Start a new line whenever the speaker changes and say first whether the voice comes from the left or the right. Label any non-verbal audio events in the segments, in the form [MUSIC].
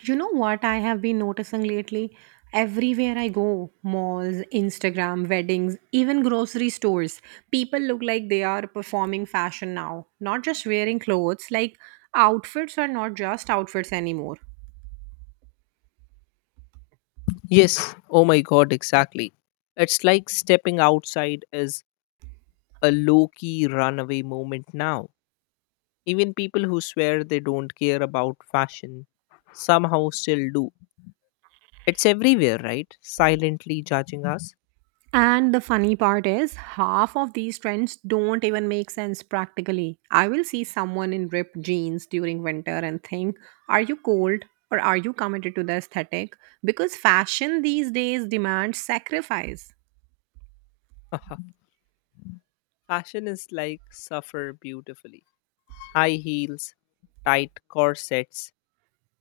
right: You know what I have been noticing lately? Everywhere I go, malls, Instagram, weddings, even grocery stores, people look like they are performing fashion now. Not just wearing clothes, like outfits are not just outfits anymore.
left: Yes, oh my god, exactly. It's like stepping outside is a low key runaway moment now. Even people who swear they don't care about fashion somehow still do. It's everywhere, right? Silently judging us.
right: And the funny part is, half of these trends don't even make sense practically. I will see someone in ripped jeans during winter and think, are you cold or are you committed to the aesthetic? Because fashion these days demands sacrifice.
left: [LAUGHS] Fashion is like suffer beautifully. High heels, tight corsets,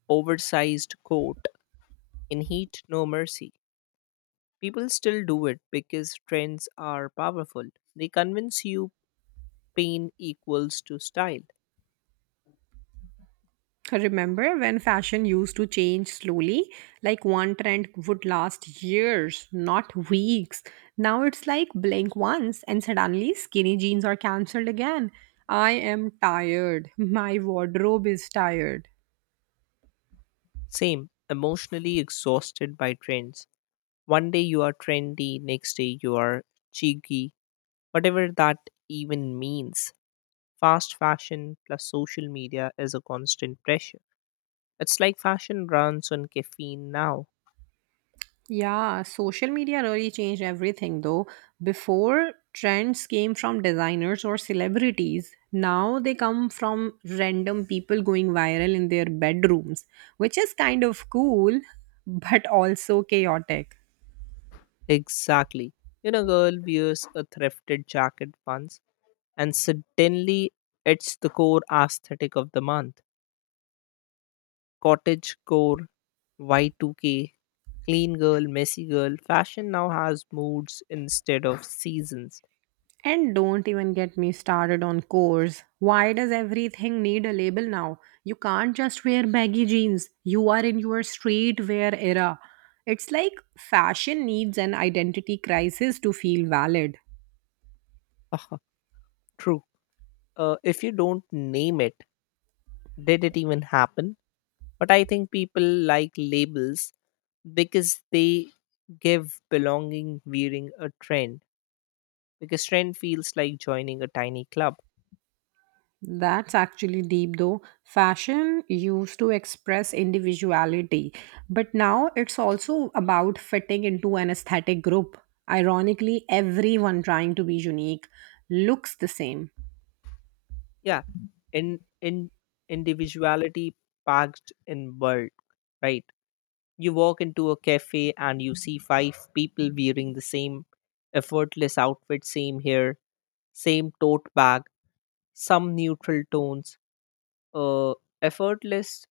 left: oversized coat, in heat no mercy. People still do it because trends are powerful. They convince you pain equals to style.
right: Remember when fashion used to change slowly? Like one trend would last years, not weeks. Now it's like blink once and suddenly skinny jeans are cancelled again. I am tired. [LAUGHS] My wardrobe is tired.
left: Same, emotionally exhausted by trends. One day you are trendy, next day you are cheeky, whatever that even means. Fast fashion plus social media is a constant pressure. It's like fashion runs on caffeine now.
right: Yeah, social media really changed everything though. Before, trends came from designers or celebrities. Now they come from random people going viral in their bedrooms, which is kind of cool, [LAUGHS] but also chaotic.
left: Exactly. You know, girl wears a thrifted jacket once, and suddenly it's the core aesthetic of the month. Cottage core, Y2K, clean girl, messy girl. Fashion now has moods instead of seasons.
right: And don't even get me started on cores. Why does everything need a label now? You can't just wear baggy jeans. You are in your streetwear era. It's like fashion needs an identity crisis to feel valid.
left: [LAUGHS] True. If you don't name it, did it even happen? But I think people like labels because they give belonging wearing a trend because trend feels like joining a tiny club.
right: That's actually deep though. Fashion used to express individuality, but now it's also about fitting into an aesthetic group. Ironically, everyone trying to be unique looks the same.
left: Yeah, in individuality packed in world, right? You walk into a cafe and you see five people wearing the same effortless outfit, same hair, same tote bag, some neutral tones, uh, effortless,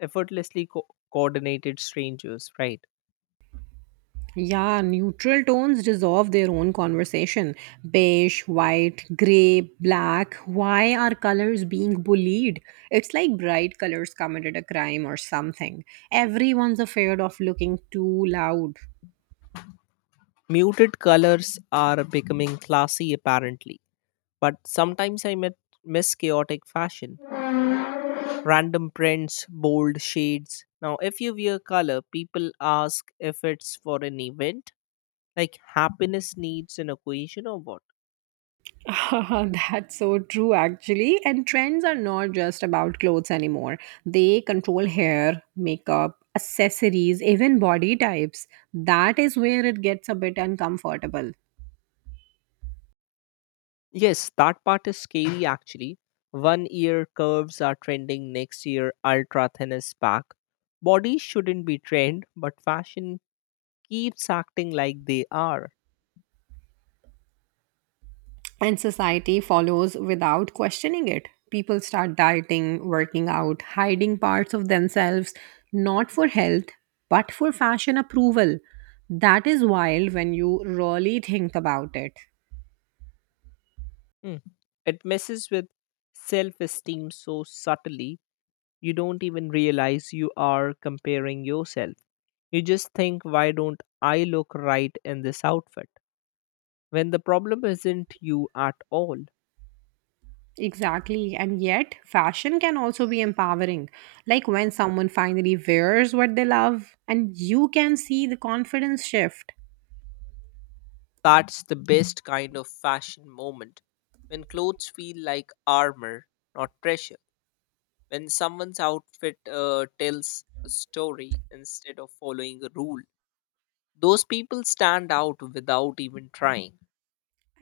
left: effortlessly coordinated strangers, right?
right: Yeah, neutral tones deserve their own conversation. Beige, white, grey, black. Why are colors being bullied? It's like bright colors committed a crime or something. Everyone's afraid of looking too loud.
left: Muted colors are becoming classy apparently, but sometimes miss chaotic fashion, random prints, bold shades. Now, if you wear color, people ask if it's for an event, like happiness needs an occasion or what.
right: [LAUGHS] That's so true, actually. And trends are not just about clothes anymore. They control hair, makeup, accessories, even body types. That is where it gets a bit uncomfortable.
left: Yes, that part is scary actually. One year curves are trending, next year ultra thin is back. Bodies shouldn't be trend, but fashion keeps acting like they are.
right: And society follows without questioning it. People start dieting, working out, hiding parts of themselves, not for health, but for fashion approval. That is wild when you really think about it.
left: Mm. It messes with self esteem so subtly, you don't even realize you are comparing yourself. You just think, why don't I look right in this outfit? When the problem isn't you at all.
right: Exactly. And yet, fashion can also be empowering. Like when someone finally wears what they love, and you can see the confidence shift.
left: That's the best kind of fashion moment. When clothes feel like armor, not pressure. When someone's outfit tells a story instead of following a rule. Those people stand out without even trying.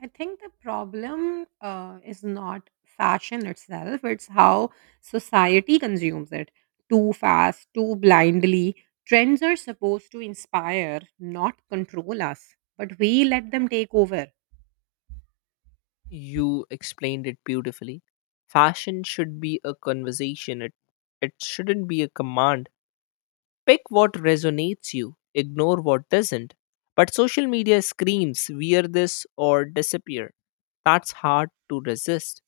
right: I think the problem is not fashion itself, it's how society consumes it too fast, too blindly. Trends are supposed to inspire, not control us, but we let them take over.
left: You explained it beautifully. Fashion should be a conversation, it shouldn't be a command. Pick what resonates you, ignore what doesn't. But social media screams, wear this or disappear. That's hard to resist,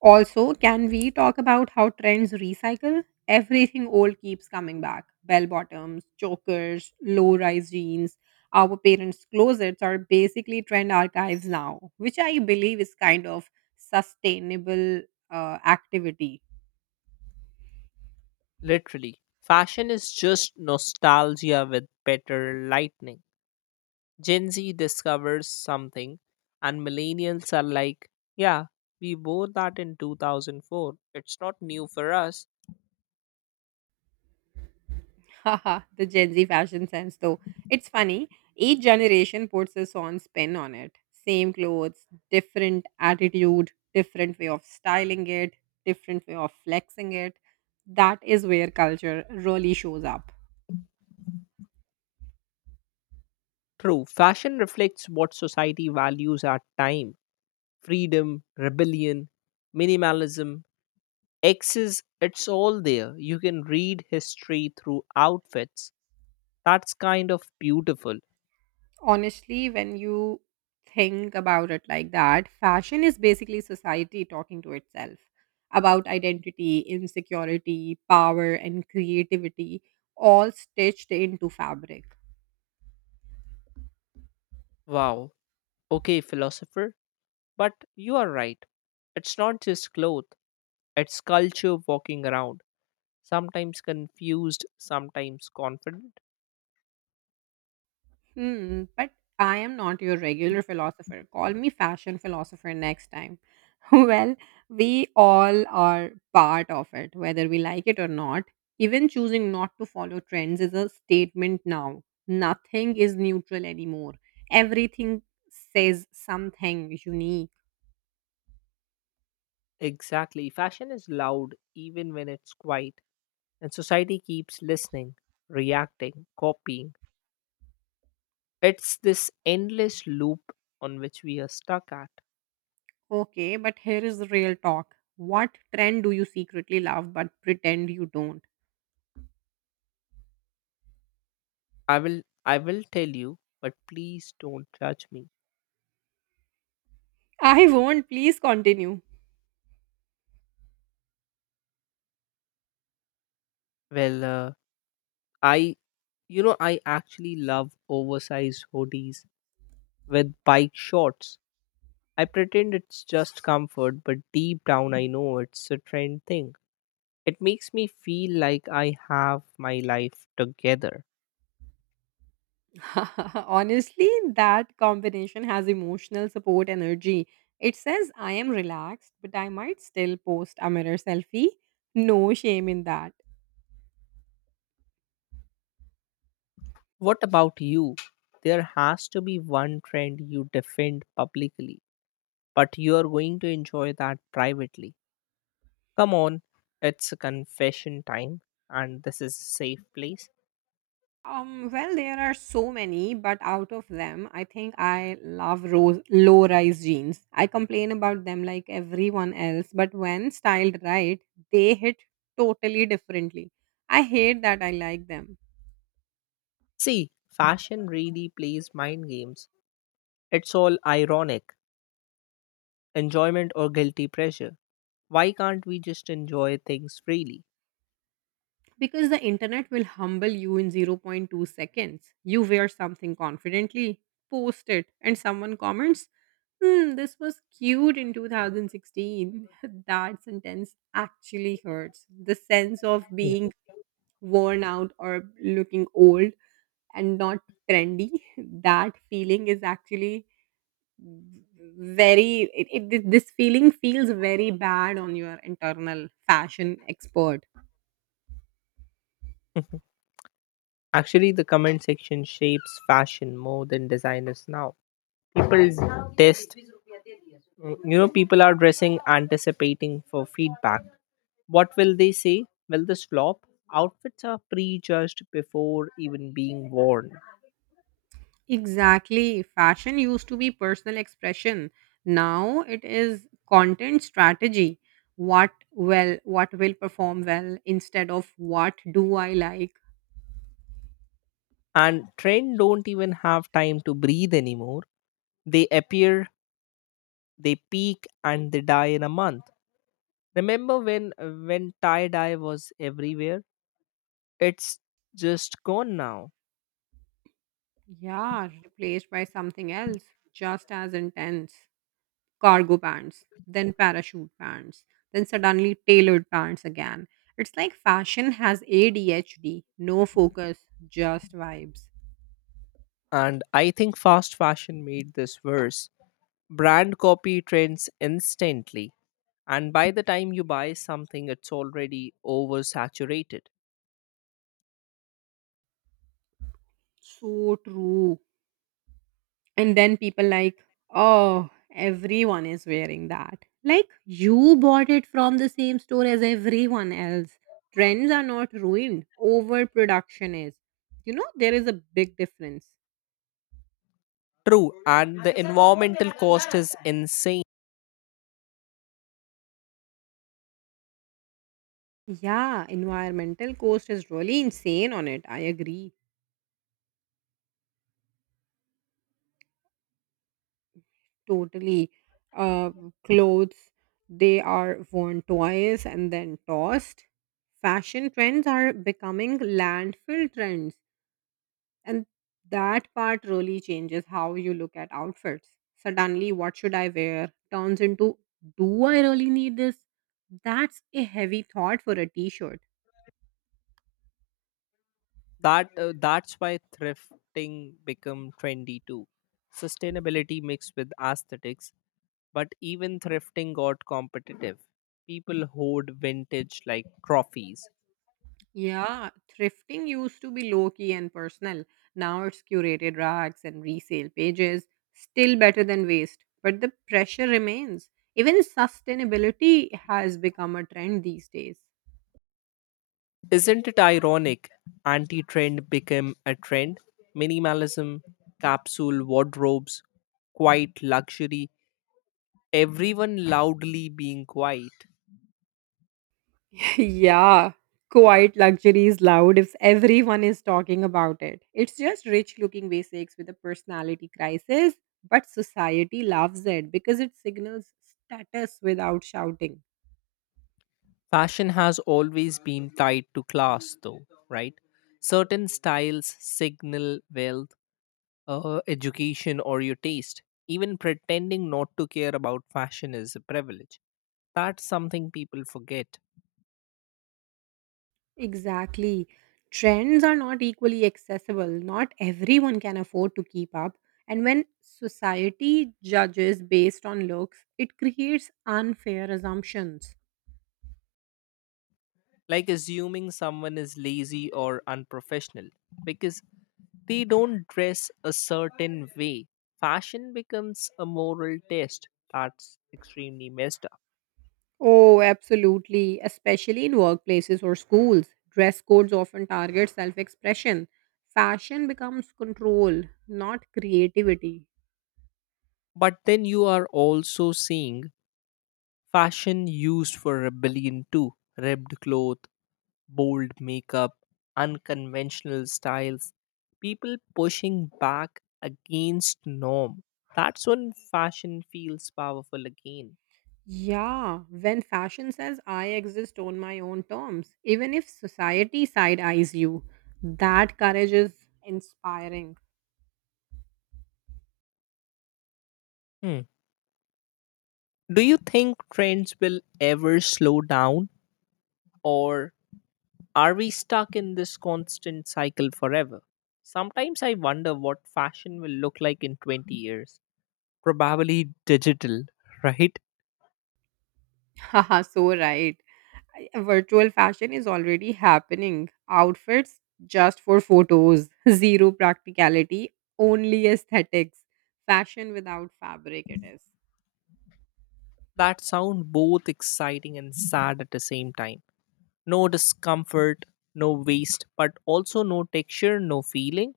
right: Also, can we talk about how trends recycle? Everything old keeps coming back. Bell bottoms, chokers, low rise jeans. Our parents' closets are basically trend archives now, which I believe is kind of sustainable activity.
left: literally. Fashion is just nostalgia with better lightning. Gen Z discovers something, and millennials are like, yeah, we wore that in 2004. It's not new for us.
right: [LAUGHS] Haha, the Gen Z fashion sense, though. It's funny. Each generation puts its own spin on it. Same clothes, different attitude, different way of styling it, different way of flexing it. That is where culture really shows up.
left: True, fashion reflects what society values at time freedom, rebellion, minimalism, X's, it's all there. You can read history through outfits. That's kind of beautiful.
right: Honestly, when you think about it like that, fashion is basically society talking to itself about identity, insecurity, power, and creativity, all stitched into fabric.
left: Wow. Okay, philosopher, but you are right. It's not just clothes, it's culture walking around. Sometimes confused, sometimes confident.
right: But I am not your regular philosopher. Call me fashion philosopher next time. [LAUGHS] Well, we all are part of it, whether we like it or not. Even choosing not to follow trends is a statement now. Nothing is neutral anymore. Everything says something unique.
left: Exactly. Fashion is loud even when it's quiet, and society keeps listening, reacting, copying. It's this endless loop on which we are stuck at.
right: Okay, but here is the real talk. What trend do you secretly love but pretend you don't?
left: I will tell you, but please don't judge me.
right: I won't. Please continue.
left: Well, I, you know, I actually love oversized hoodies with bike shorts. I pretend it's just comfort, but deep down I know it's a trend thing. It makes me feel like I have my life together.
right: [LAUGHS] Honestly, that combination has emotional support energy. It says, I am relaxed, but I might still post a mirror selfie. No shame in that.
left: What about you? There has to be one trend you defend publicly, but you are going to enjoy that privately. Come on, it's confession time, and this is a safe place.
right: Well, there are so many, but out of them, I think I love low rise jeans. I complain about them like everyone else, but when styled right, they hit totally differently. I hate that I like them.
left: See, fashion really plays mind games. It's all ironic, enjoyment or guilty pleasure. Why can't we just enjoy things freely?
right: Because the internet will humble you in zero point 0.2 seconds. You wear something confidently, post it, and someone comments, hmm, this was cute in 2016. [LAUGHS] That sentence actually hurts. The sense of being worn out or looking old and not trendy, [LAUGHS] that feeling is actually this feeling feels very bad on your internal fashion expert.
left: Hmm. [LAUGHS] Actually, the comment section shapes fashion more than designers now. People test, you know, people are dressing anticipating for feedback. What will they say? Will this flop? Outfits are prejudged before even being worn.
right: Exactly. Fashion used to be personal expression. Now it is content strategy. What will perform well instead of what do I like?
left: And trend don't even have time to breathe anymore. They appear, they peak, and they die in a month. Remember when tie dye was everywhere? It's just gone now.
right: Yeah, replaced by something else just as intense. Cargo pants, then parachute pants, then suddenly tailored pants again. It's like fashion has ADHD, no focus, just vibes.
left: And I think fast fashion made this worse. Brand copy trends instantly, and by the time you buy something, it's already oversaturated.
right: So true. And then people like, oh, everyone is wearing that. Like you bought it from the same store as everyone else. Trends are not ruined. Overproduction is. You know, there is a big difference.
left: True, and the environmental cost is insane.
right: Yeah, environmental cost is really insane on it. I agree totally. Uh, clothes, they are worn twice and then tossed. Fashion trends are becoming landfill trends. And that part really changes how you look at outfits. Suddenly, what should I wear turns into, do I really need this? That's a heavy thought for a t shirt.
left: That's why thrifting become trendy too. Sustainability mixed with aesthetics, but even thrifting got competitive. People hoard vintage like trophies.
right: Yeah, thrifting used to be low key and personal. Now it's curated racks and resale pages. Still better than waste, but the pressure remains. Even sustainability has become a trend these days.
left: Isn't it ironic? Anti trend became a trend. Minimalism, capsule wardrobes, quiet luxury, everyone loudly being quiet.
right: [LAUGHS] Yeah, quiet luxury is loud if everyone is talking about it. It's just rich looking basics with a personality crisis, but society loves it because it signals status without shouting.
left: Fashion has always been tied to class, though, right? Certain styles signal wealth, education, or your taste. Even pretending not to care about fashion is a privilege. That's something people forget,
right: Exactly. Trends are not equally accessible. Not everyone can afford to keep up. And when society judges based on looks, it creates unfair assumptions.
left: like assuming someone is lazy or unprofessional because they don't dress a certain way. Fashion becomes a moral test. That's extremely messed up.
right: Oh, absolutely, especially in workplaces or schools. Dress codes often target self-expression. Fashion becomes control, not creativity.
left: But then you are also seeing fashion used for rebellion too. Ribbed clothes, bold makeup, unconventional styles, people pushing back against norm. That's when fashion feels powerful again.
right: Yeah, when fashion says I exist on my own terms, even if society side eyes you, that courage is inspiring.
left: Hmm. Do you think trends will ever slow down, or are we stuck in this constant cycle forever? Sometimes I wonder what fashion will look like in 20 years. Probably digital, right?
right: [LAUGHS] Haha, so right. Virtual fashion is already happening. Outfits just for photos, [LAUGHS] zero practicality, only aesthetics. Fashion without fabric, it is.
left: That sound both exciting and sad at the same time. No discomfort, no waste, but also no texture, no feeling.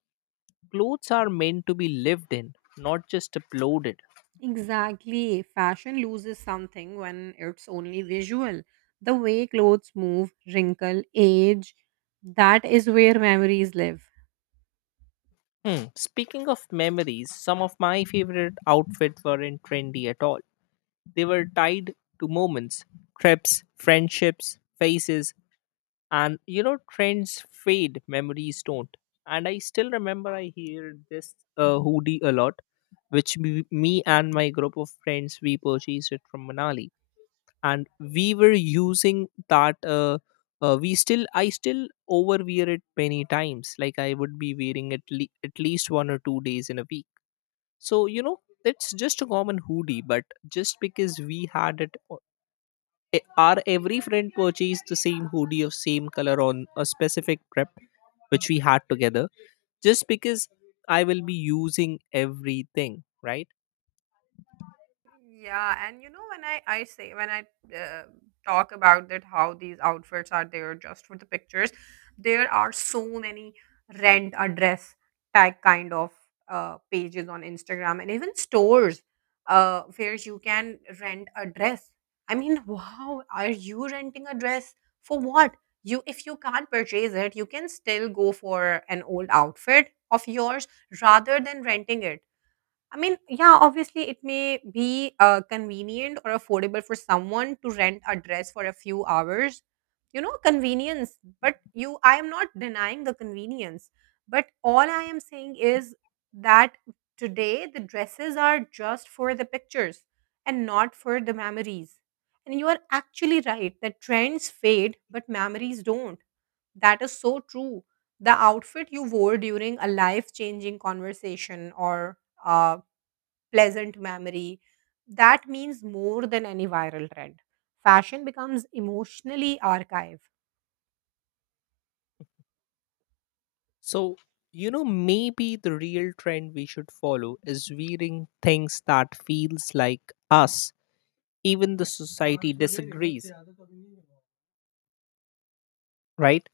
left: Clothes are meant to be lived in, not just uploaded.
right: Exactly. Fashion loses something when it's only visual. The way clothes move, wrinkle, age, that is where memories live.
left: Hmm. Speaking of memories, some of my favorite outfits weren't trendy at all. They were tied to moments, trips, friendships, faces, and you know, trends fade, memories don't. And I still remember I hear this hoodie a lot, which me and my group of friends we purchased it from Manali, and we were using that. We still, I still overwear it many times. Like I would be wearing it at least one or two days in a week. So you know, it's just a common hoodie, but just because we had it I- our every friend purchased the same hoodie of same color on a specific trip which we had together just because I will be using everything, right?
right: Yeah, and you know when I uh, talk about that how these outfits are there just for the pictures, there are so many rent a dress tag kind of pages on Instagram and even stores where you can rent a dress. I mean, wow, are you renting a dress for what? You if you can't purchase it, you can still go for an old outfit of yours rather than renting it. I mean, yeah, obviously it may be convenient or affordable for someone to rent a dress for a few hours. You know, convenience. But you, I am not denying the convenience. But all I am saying is that today the dresses are just for the pictures and not for the memories. And you are actually right that trends fade, but memories don't. That is so true. The outfit you wore during a life changing conversation or uh, pleasant memory. That means more than any viral trend. Fashion becomes emotionally archived.
left: So, you know, maybe the real trend we should follow is wearing things that feels like us, even the society disagrees, right?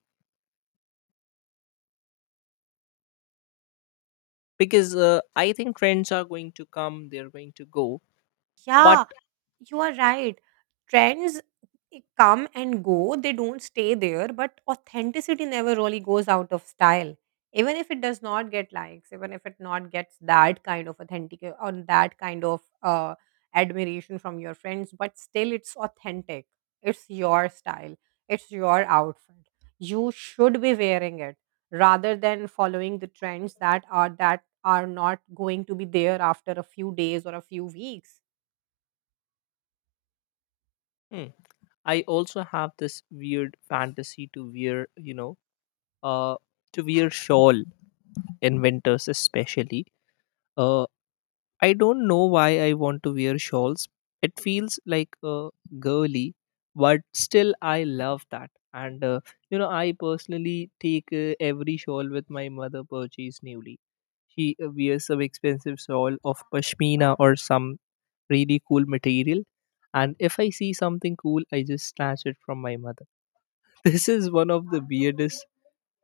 left: Because I think trends are going to come, they're going to go, but
right: Yeah, you are right. Trends come and go, they don't stay there, but authenticity never really goes out of style. Even if it does not get likes, even if it not gets that kind of authentic or that kind of admiration from your friends, but still it's authentic. It's your style. It's your outfit. You should be wearing it rather than following the trends that are not going to be there after a few days or a few weeks.
left: hmm, I also have this weird fantasy to wear, you know, uh, to wear shawl in winters especially. uh, I don't know why I want to wear shawls. It feels like girly, but still I love that. And you know, I personally take every shawl with my mother purchased newly. She wears some expensive shawl of pashmina or some really cool material, and if I see something cool I just snatch it from my mother. [LAUGHS] This is one of the weirdest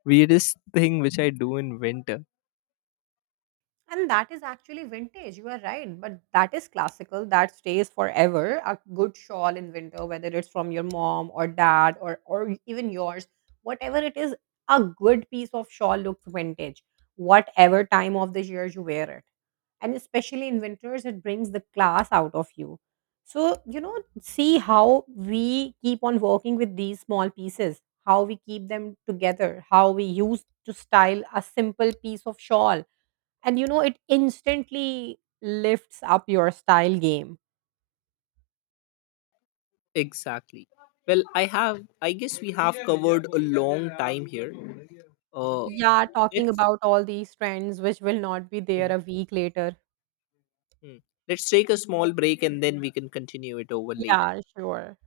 left: weirdest thing which I do in winter.
right: And that is actually vintage, you are right. But that is classical, that stays forever. A good shawl in winter, whether it's from your mom or dad or even yours, whatever it is, a good piece of shawl looks vintage, whatever time of the year you wear it. And especially in winters, it brings the class out of you. So, you know, see how we keep on working with these small pieces, how we keep them together, how we use to style a simple piece of shawl and you know it instantly lifts up your style game.
left: Exactly. Well, I have. I guess we have covered a long time here. Uh,
right: Yeah, talking
left: let's
right: about all these trends which will not be there
left: hmm,
right: a week later.
left: hmm. let's take a small break and then we can continue it over later.
right: Yeah, sure.